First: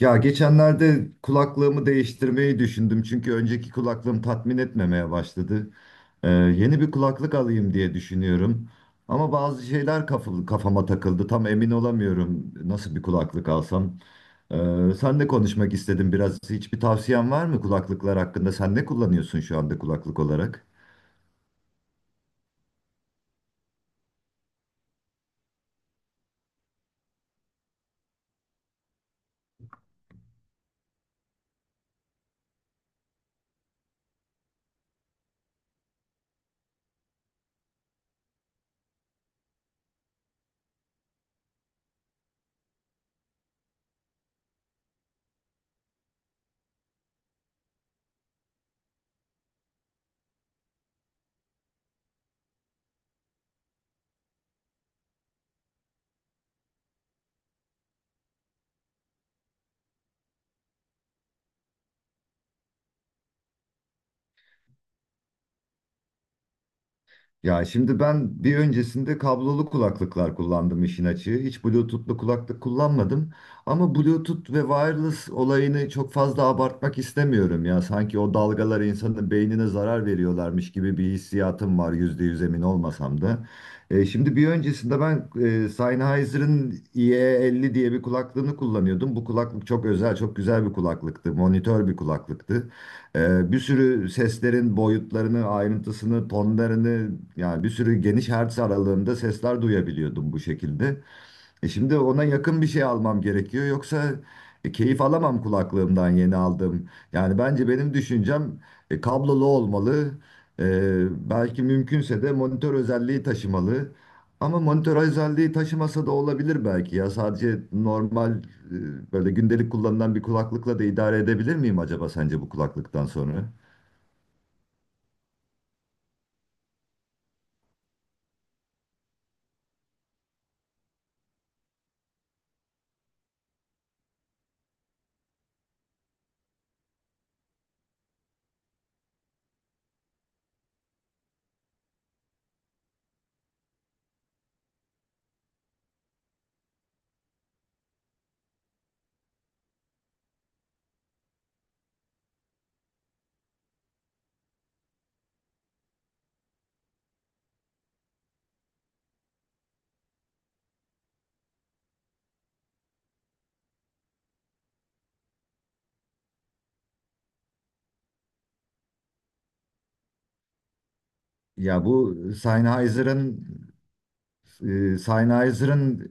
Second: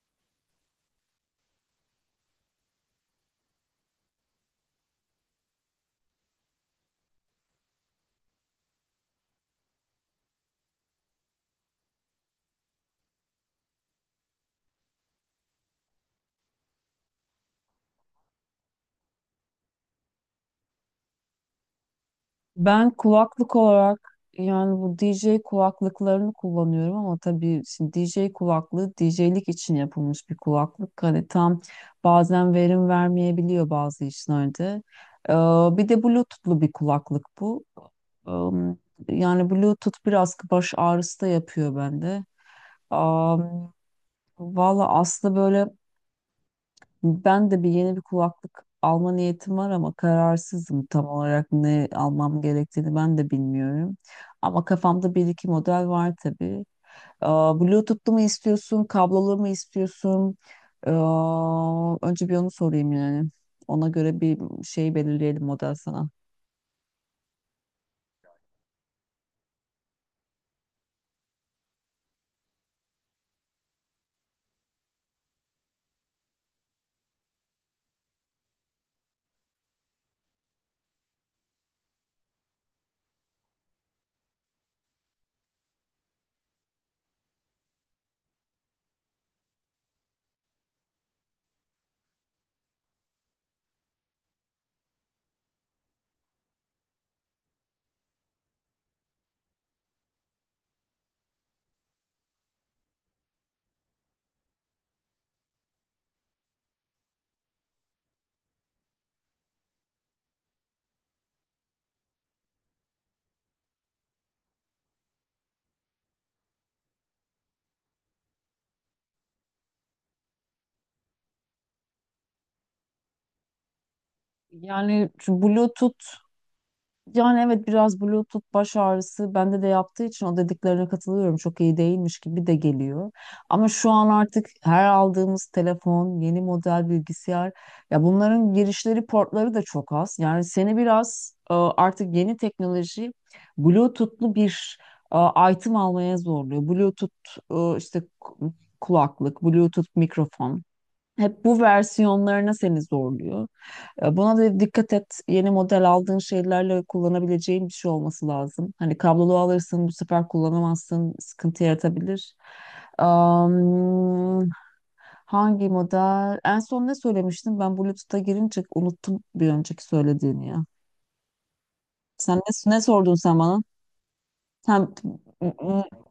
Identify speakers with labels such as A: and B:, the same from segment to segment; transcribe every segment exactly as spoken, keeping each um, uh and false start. A: Ya geçenlerde kulaklığımı değiştirmeyi düşündüm çünkü önceki kulaklığım tatmin etmemeye başladı. Ee, yeni bir kulaklık alayım diye düşünüyorum. Ama bazı şeyler kafı- kafama takıldı. Tam emin olamıyorum nasıl bir kulaklık alsam. Ee, sen de konuşmak istedim biraz. Hiçbir tavsiyen var mı kulaklıklar hakkında? Sen ne kullanıyorsun şu anda kulaklık olarak?
B: Ben kulaklık olarak yani bu D J kulaklıklarını kullanıyorum ama tabii şimdi D J kulaklığı D J'lik için yapılmış bir kulaklık. Hani tam bazen verim vermeyebiliyor bazı işlerde. Ee, Bir de Bluetooth'lu bir kulaklık bu. Am, Yani Bluetooth biraz baş ağrısı da yapıyor bende. Am, Valla aslında böyle ben de bir yeni bir kulaklık alma niyetim var ama kararsızım tam olarak ne almam gerektiğini ben de bilmiyorum. Ama kafamda bir iki model var tabii. Aa, Bluetooth'lu mu istiyorsun, kablolu mu istiyorsun? Aa, önce bir onu sorayım yani. Ona göre bir şey belirleyelim model sana.
A: Ya şimdi ben bir öncesinde kablolu kulaklıklar kullandım işin açığı. Hiç Bluetooth'lu kulaklık kullanmadım. Ama Bluetooth ve wireless olayını çok fazla abartmak istemiyorum ya. Sanki o dalgalar insanın beynine zarar veriyorlarmış gibi bir hissiyatım var yüzde yüz emin olmasam da. E, şimdi bir öncesinde ben e, Sennheiser'ın I E elli diye bir kulaklığını kullanıyordum. Bu kulaklık çok özel, çok güzel bir kulaklıktı. Monitör bir kulaklıktı. Ee, bir sürü seslerin boyutlarını, ayrıntısını, tonlarını yani bir sürü geniş hertz aralığında sesler duyabiliyordum bu şekilde. E şimdi ona yakın bir şey almam gerekiyor. Yoksa e, keyif alamam kulaklığımdan yeni aldım. Yani bence benim düşüncem e, kablolu olmalı. E, belki mümkünse de monitör özelliği taşımalı. Ama monitör özelliği taşımasa da olabilir belki ya. Sadece normal e, böyle gündelik kullanılan bir kulaklıkla da idare edebilir miyim acaba sence bu kulaklıktan sonra?
B: Yani şu Bluetooth Yani evet biraz Bluetooth baş ağrısı bende de yaptığı için o dediklerine katılıyorum. Çok iyi değilmiş gibi de geliyor. Ama şu an artık her aldığımız telefon, yeni model bilgisayar, ya bunların girişleri portları da çok az. Yani seni biraz e, artık yeni teknoloji Bluetooth'lu bir e, item almaya zorluyor. Bluetooth, e, işte ku- kulaklık, Bluetooth mikrofon. Hep bu versiyonlarına seni zorluyor. E, Buna da dikkat et. Yeni model aldığın şeylerle kullanabileceğin bir şey olması lazım. Hani kablolu alırsın bu sefer kullanamazsın. Sıkıntı yaratabilir. Am, Hangi model? En son ne söylemiştim? Ben Bluetooth'a girince unuttum bir önceki söylediğini ya.
A: Ya bu
B: Sen ne, ne sordun sen
A: Sennheiser'ın
B: bana? Sen,
A: e, Sennheiser'ın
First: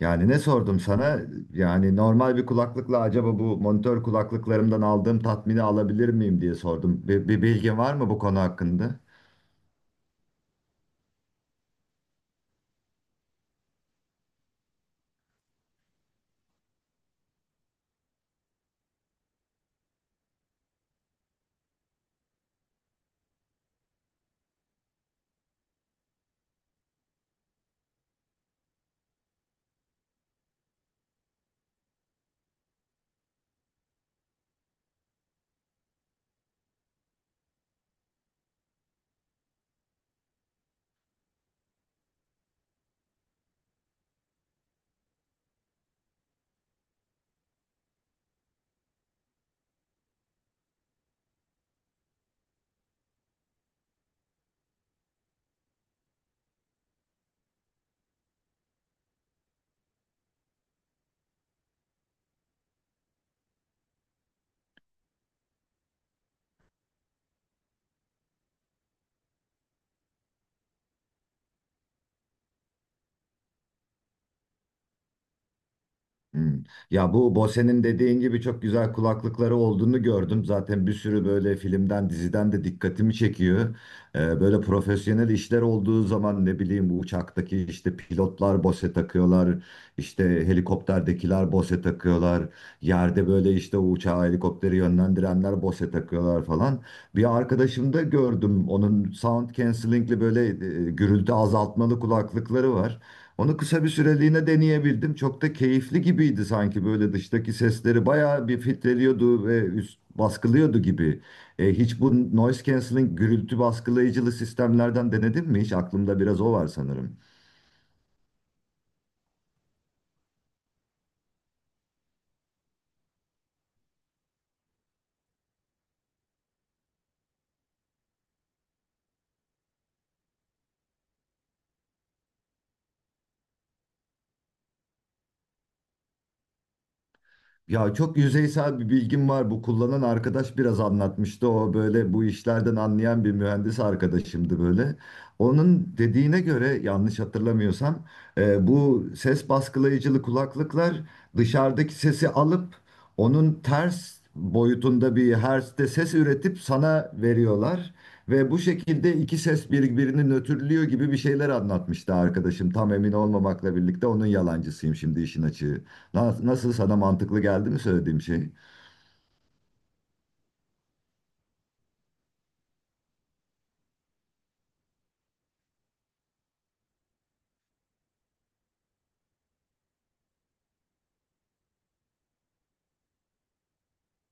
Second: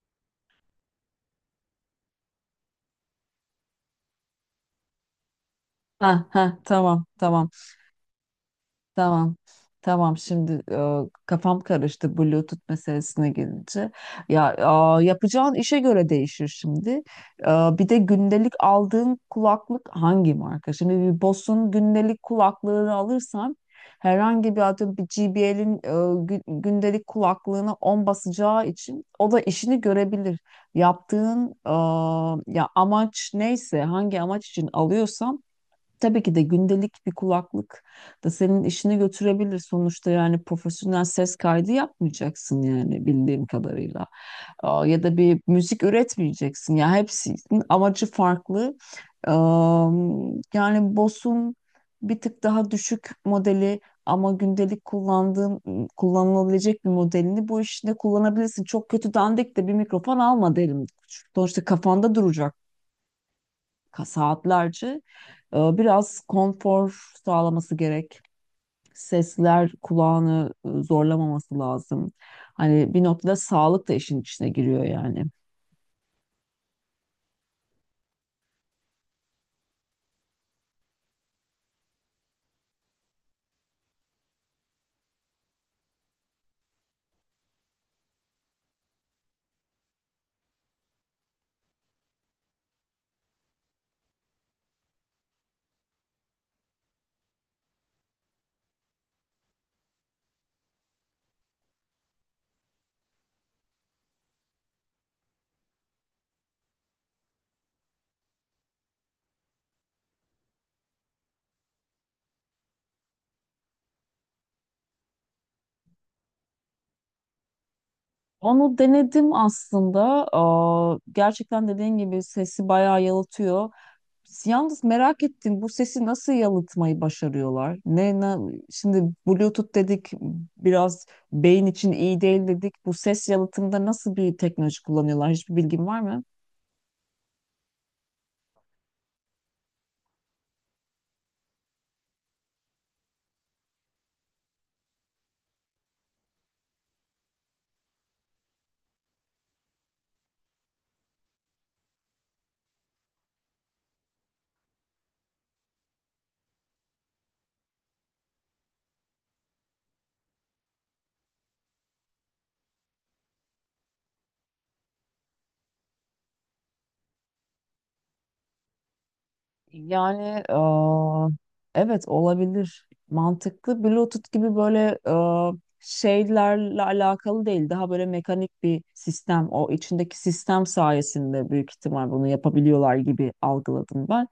A: Yani ne sordum sana? Yani normal bir kulaklıkla acaba bu monitör kulaklıklarımdan aldığım tatmini alabilir
B: ha,
A: miyim diye
B: ha, tamam
A: sordum. Bir, bir
B: tamam.
A: bilgin var mı bu konu hakkında?
B: Tamam. Tamam şimdi, e, kafam karıştı Bluetooth meselesine gelince. Ya e, yapacağın işe göre değişir şimdi. E, bir de gündelik aldığın kulaklık hangi marka? Şimdi bir Bose'un gündelik kulaklığını alırsan herhangi bir, atıyorum, bir J B L'in gündelik kulaklığına on basacağı için o da işini görebilir. Yaptığın e, ya amaç neyse, hangi amaç için alıyorsan, tabii ki de gündelik bir kulaklık da senin işini götürebilir. Sonuçta yani profesyonel ses kaydı yapmayacaksın yani bildiğim kadarıyla. Aa, Ya da bir müzik üretmeyeceksin. Ya hepsinin amacı farklı. Am, Yani Bose'un bir tık daha düşük modeli ama gündelik kullandığın kullanılabilecek bir modelini bu işte kullanabilirsin. Çok kötü dandik de bir mikrofon alma derim. Sonuçta kafanda duracak, ka- saatlerce e, biraz konfor sağlaması gerek. Sesler kulağını e, zorlamaması lazım. Hani bir noktada sağlık da işin içine giriyor yani.
A: Hmm. Ya bu Bose'nin dediğin gibi çok güzel kulaklıkları olduğunu gördüm. Zaten bir sürü böyle filmden, diziden de dikkatimi çekiyor. Ee, böyle profesyonel işler olduğu zaman ne bileyim bu uçaktaki işte pilotlar Bose takıyorlar. İşte helikopterdekiler Bose takıyorlar. Yerde böyle işte o uçağı helikopteri yönlendirenler Bose takıyorlar falan. Bir arkadaşımda gördüm onun sound cancelling'li böyle e, gürültü azaltmalı kulaklıkları var. Onu kısa bir süreliğine deneyebildim. Çok da keyifli gibiydi sanki böyle dıştaki sesleri bayağı bir filtreliyordu ve üst baskılıyordu gibi. E, hiç bu noise cancelling gürültü baskılayıcılı sistemlerden denedin mi? Hiç aklımda biraz o var sanırım.
B: Onu denedim aslında. Aa, gerçekten dediğin gibi sesi bayağı yalıtıyor. Yalnız merak ettim, bu sesi nasıl yalıtmayı başarıyorlar? Ne, ne şimdi, Bluetooth dedik biraz beyin için iyi değil dedik. Bu ses yalıtımında nasıl bir teknoloji kullanıyorlar? Hiçbir bilgin var mı?
A: Ya çok yüzeysel bir bilgim var. Bu kullanan arkadaş biraz anlatmıştı. O böyle bu işlerden anlayan bir mühendis arkadaşımdı böyle. Onun dediğine göre yanlış hatırlamıyorsam e, bu ses baskılayıcılı kulaklıklar dışarıdaki sesi alıp onun ters boyutunda bir hertzte ses üretip sana veriyorlar. Ve bu şekilde iki ses birbirini nötrlüyor gibi bir şeyler anlatmıştı arkadaşım. Tam emin olmamakla birlikte onun yalancısıyım şimdi işin açığı. Na- Nasıl sana mantıklı geldi mi söylediğim şey?
B: Yani eee, evet, olabilir. Mantıklı. Bluetooth gibi böyle eee, şeylerle alakalı değil. Daha böyle mekanik bir sistem. O içindeki sistem sayesinde büyük ihtimal bunu yapabiliyorlar gibi algıladım ben.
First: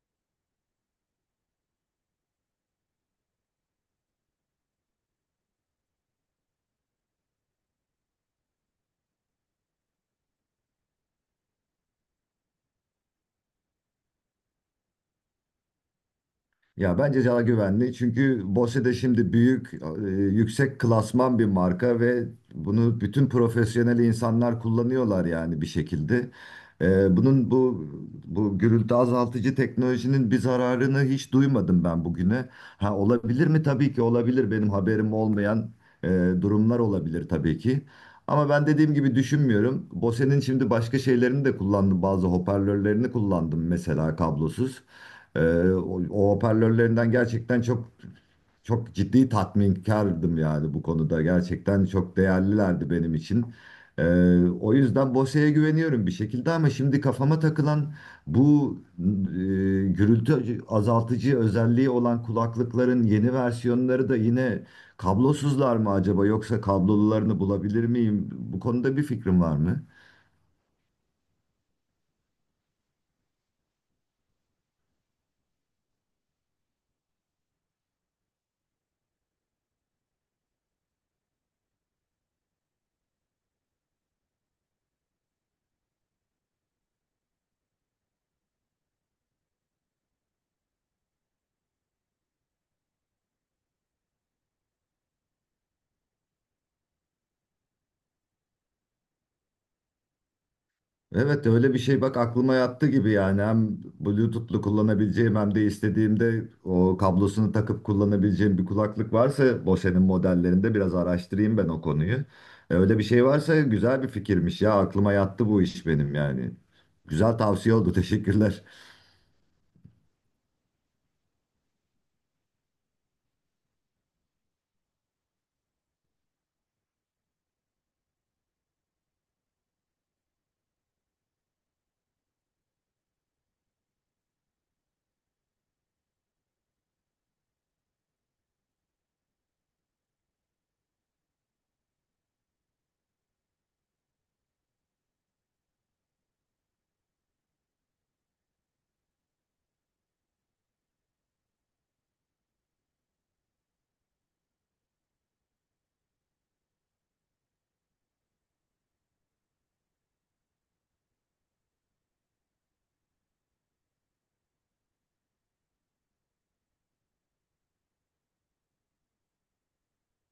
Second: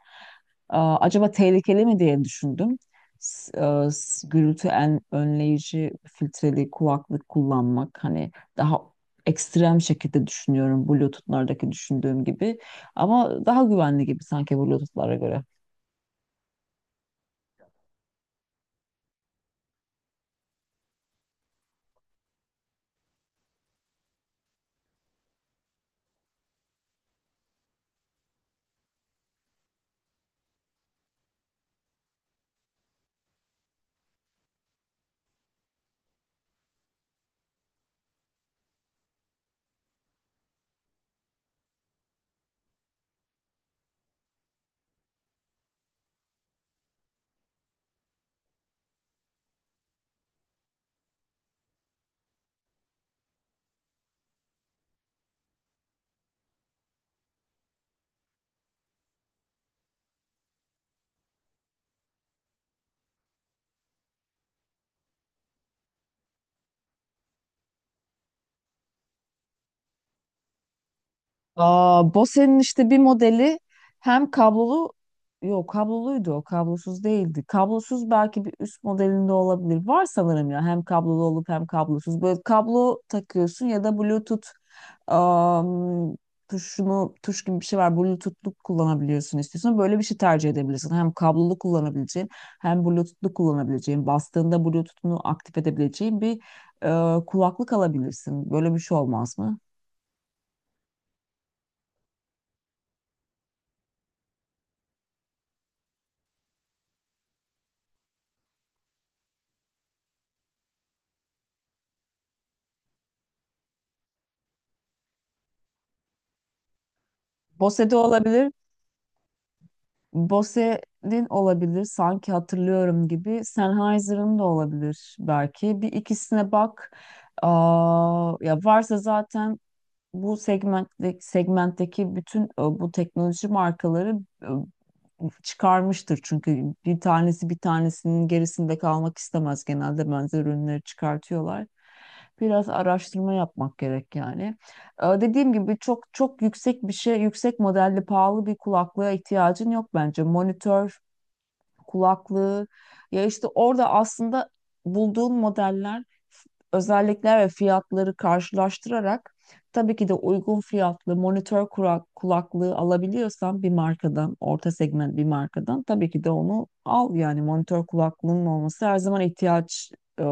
B: Eee, acaba tehlikeli mi diye düşündüm. S- eee, s- gürültü en önleyici filtreli kulaklık kullanmak hani daha ekstrem şekilde düşünüyorum Bluetooth'lardaki düşündüğüm gibi. Ama daha güvenli gibi sanki Bluetooth'lara göre.
A: Ya bence daha güvenli. Çünkü Bose de şimdi büyük, e, yüksek klasman bir marka ve bunu bütün profesyonel insanlar kullanıyorlar yani bir şekilde. E, bunun bu bu gürültü azaltıcı teknolojinin bir zararını hiç duymadım ben bugüne. Ha olabilir mi? Tabii ki olabilir. Benim haberim olmayan e, durumlar olabilir tabii ki. Ama ben dediğim gibi düşünmüyorum. Bose'nin şimdi başka şeylerini de kullandım. Bazı hoparlörlerini kullandım mesela kablosuz. Ee, o, o hoparlörlerinden gerçekten çok çok ciddi tatminkardım yani bu konuda. Gerçekten çok değerlilerdi benim için. Ee, O yüzden Bose'ye güveniyorum bir şekilde ama şimdi kafama takılan bu e, gürültü azaltıcı özelliği olan kulaklıkların yeni versiyonları da yine kablosuzlar mı acaba yoksa kablolularını bulabilir miyim? Bu konuda bir fikrim var mı?
B: Aa, Bose'nin işte bir modeli, hem kablolu, yok kabloluydu o, kablosuz değildi. Kablosuz belki bir üst modelinde olabilir. Var sanırım ya, hem kablolu olup hem kablosuz. Böyle kablo takıyorsun ya da Bluetooth, am, tuşunu, tuş gibi bir şey var. Bluetooth'lu kullanabiliyorsun, istiyorsan böyle bir şey tercih edebilirsin. Hem kablolu kullanabileceğin hem Bluetooth'lu kullanabileceğin, bastığında Bluetooth'unu aktif edebileceğin bir e, kulaklık alabilirsin. Böyle bir şey olmaz mı?
A: Evet öyle bir şey bak aklıma yattı gibi yani hem Bluetooth'lu kullanabileceğim hem de istediğimde o kablosunu takıp kullanabileceğim bir kulaklık varsa Bose'nin modellerinde biraz araştırayım ben o konuyu. E, Öyle bir şey varsa güzel bir fikirmiş ya aklıma yattı bu iş benim yani. Güzel tavsiye
B: Bose
A: oldu
B: de olabilir.
A: teşekkürler.
B: Bose'nin olabilir. Sanki hatırlıyorum gibi. Sennheiser'ın da olabilir belki. Bir ikisine bak. Aa, ya varsa zaten bu segmentte, segmentteki bütün e, bu teknoloji markaları e, çıkarmıştır, çünkü bir tanesi bir tanesinin gerisinde kalmak istemez, genelde benzer ürünleri çıkartıyorlar. Biraz araştırma yapmak gerek yani. Ee, Dediğim gibi çok çok yüksek bir şey, yüksek modelli pahalı bir kulaklığa ihtiyacın yok bence. Monitör kulaklığı. Ya işte orada aslında bulduğun modeller, f- özellikler ve fiyatları karşılaştırarak, tabii ki de uygun fiyatlı monitör kura- kulaklığı alabiliyorsan bir markadan, orta segment bir markadan, tabii ki de onu al. Yani monitör kulaklığının olması her zaman ihtiyaç e,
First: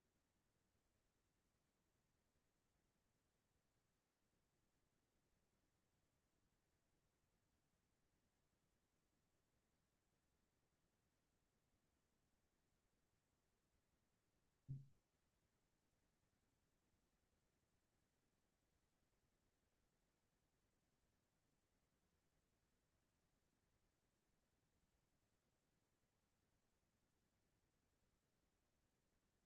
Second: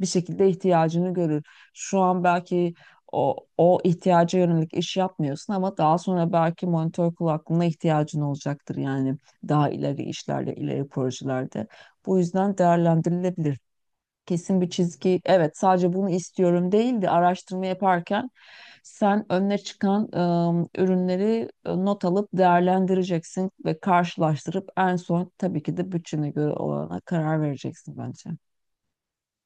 B: bir şekilde ihtiyacını görür. Şu an belki o, o ihtiyaca yönelik iş yapmıyorsun ama daha sonra belki monitör kulaklığına ihtiyacın olacaktır yani daha ileri işlerle ileri projelerde. Bu yüzden değerlendirilebilir. Kesin bir çizgi, evet sadece bunu istiyorum değil de, araştırma yaparken sen önüne çıkan ım, ürünleri e, not alıp değerlendireceksin ve karşılaştırıp en son tabii ki de bütçene göre olana karar vereceksin bence.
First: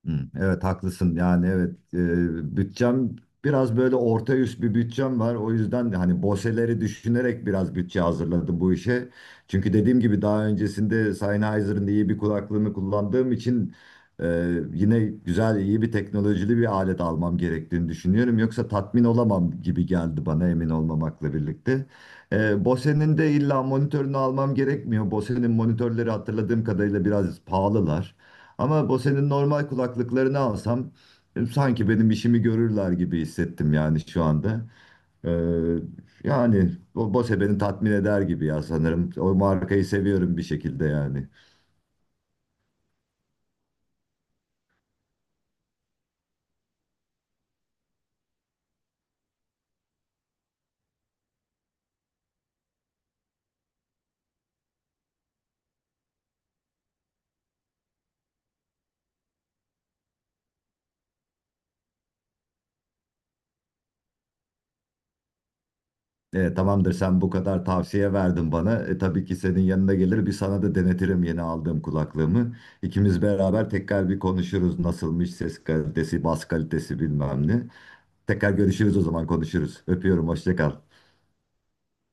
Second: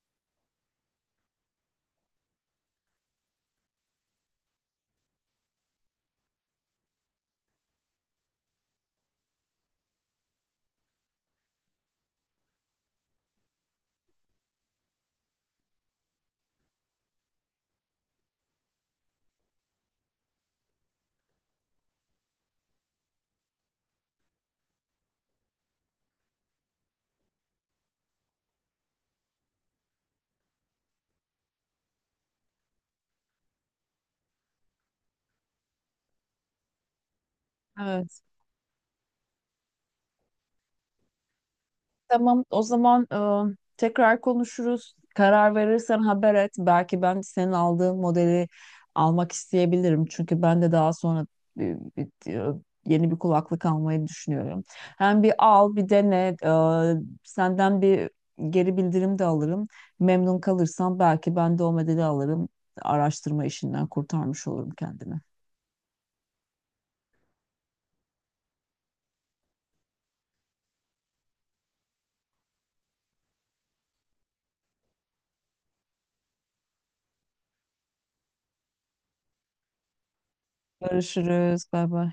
A: Hı, Evet haklısın yani evet e, bütçem biraz böyle orta üst bir bütçem var o yüzden de hani Bose'leri düşünerek biraz bütçe hazırladım bu işe. Çünkü dediğim gibi daha öncesinde Sennheiser'ın iyi bir kulaklığını kullandığım için e, yine güzel iyi bir teknolojili bir alet almam gerektiğini düşünüyorum. Yoksa tatmin olamam gibi geldi bana emin olmamakla birlikte. E, Bose'nin de illa monitörünü almam gerekmiyor. Bose'nin monitörleri hatırladığım kadarıyla biraz pahalılar. Ama bu senin normal kulaklıklarını alsam e, sanki benim işimi görürler gibi hissettim yani şu anda. Ee, Yani o Bose beni tatmin eder
B: Evet.
A: gibi ya sanırım. O markayı seviyorum bir şekilde yani.
B: Tamam, o zaman e, tekrar konuşuruz. Karar verirsen haber et. Belki ben senin aldığın modeli almak isteyebilirim. Çünkü ben de daha sonra e, bir- e, yeni bir kulaklık almayı düşünüyorum. Hem bir al, bir dene. E, senden bir geri bildirim de alırım. Memnun kalırsam belki ben de o modeli alırım. Araştırma işinden kurtarmış olurum kendimi.
A: E, tamamdır sen bu kadar tavsiye verdin bana. E, tabii ki senin yanına gelir bir sana da denetirim yeni aldığım kulaklığımı. İkimiz beraber tekrar bir konuşuruz nasılmış ses kalitesi, bas kalitesi bilmem ne. Tekrar görüşürüz o zaman konuşuruz. Öpüyorum hoşça kal.
B: Görüşürüz. Bay bay.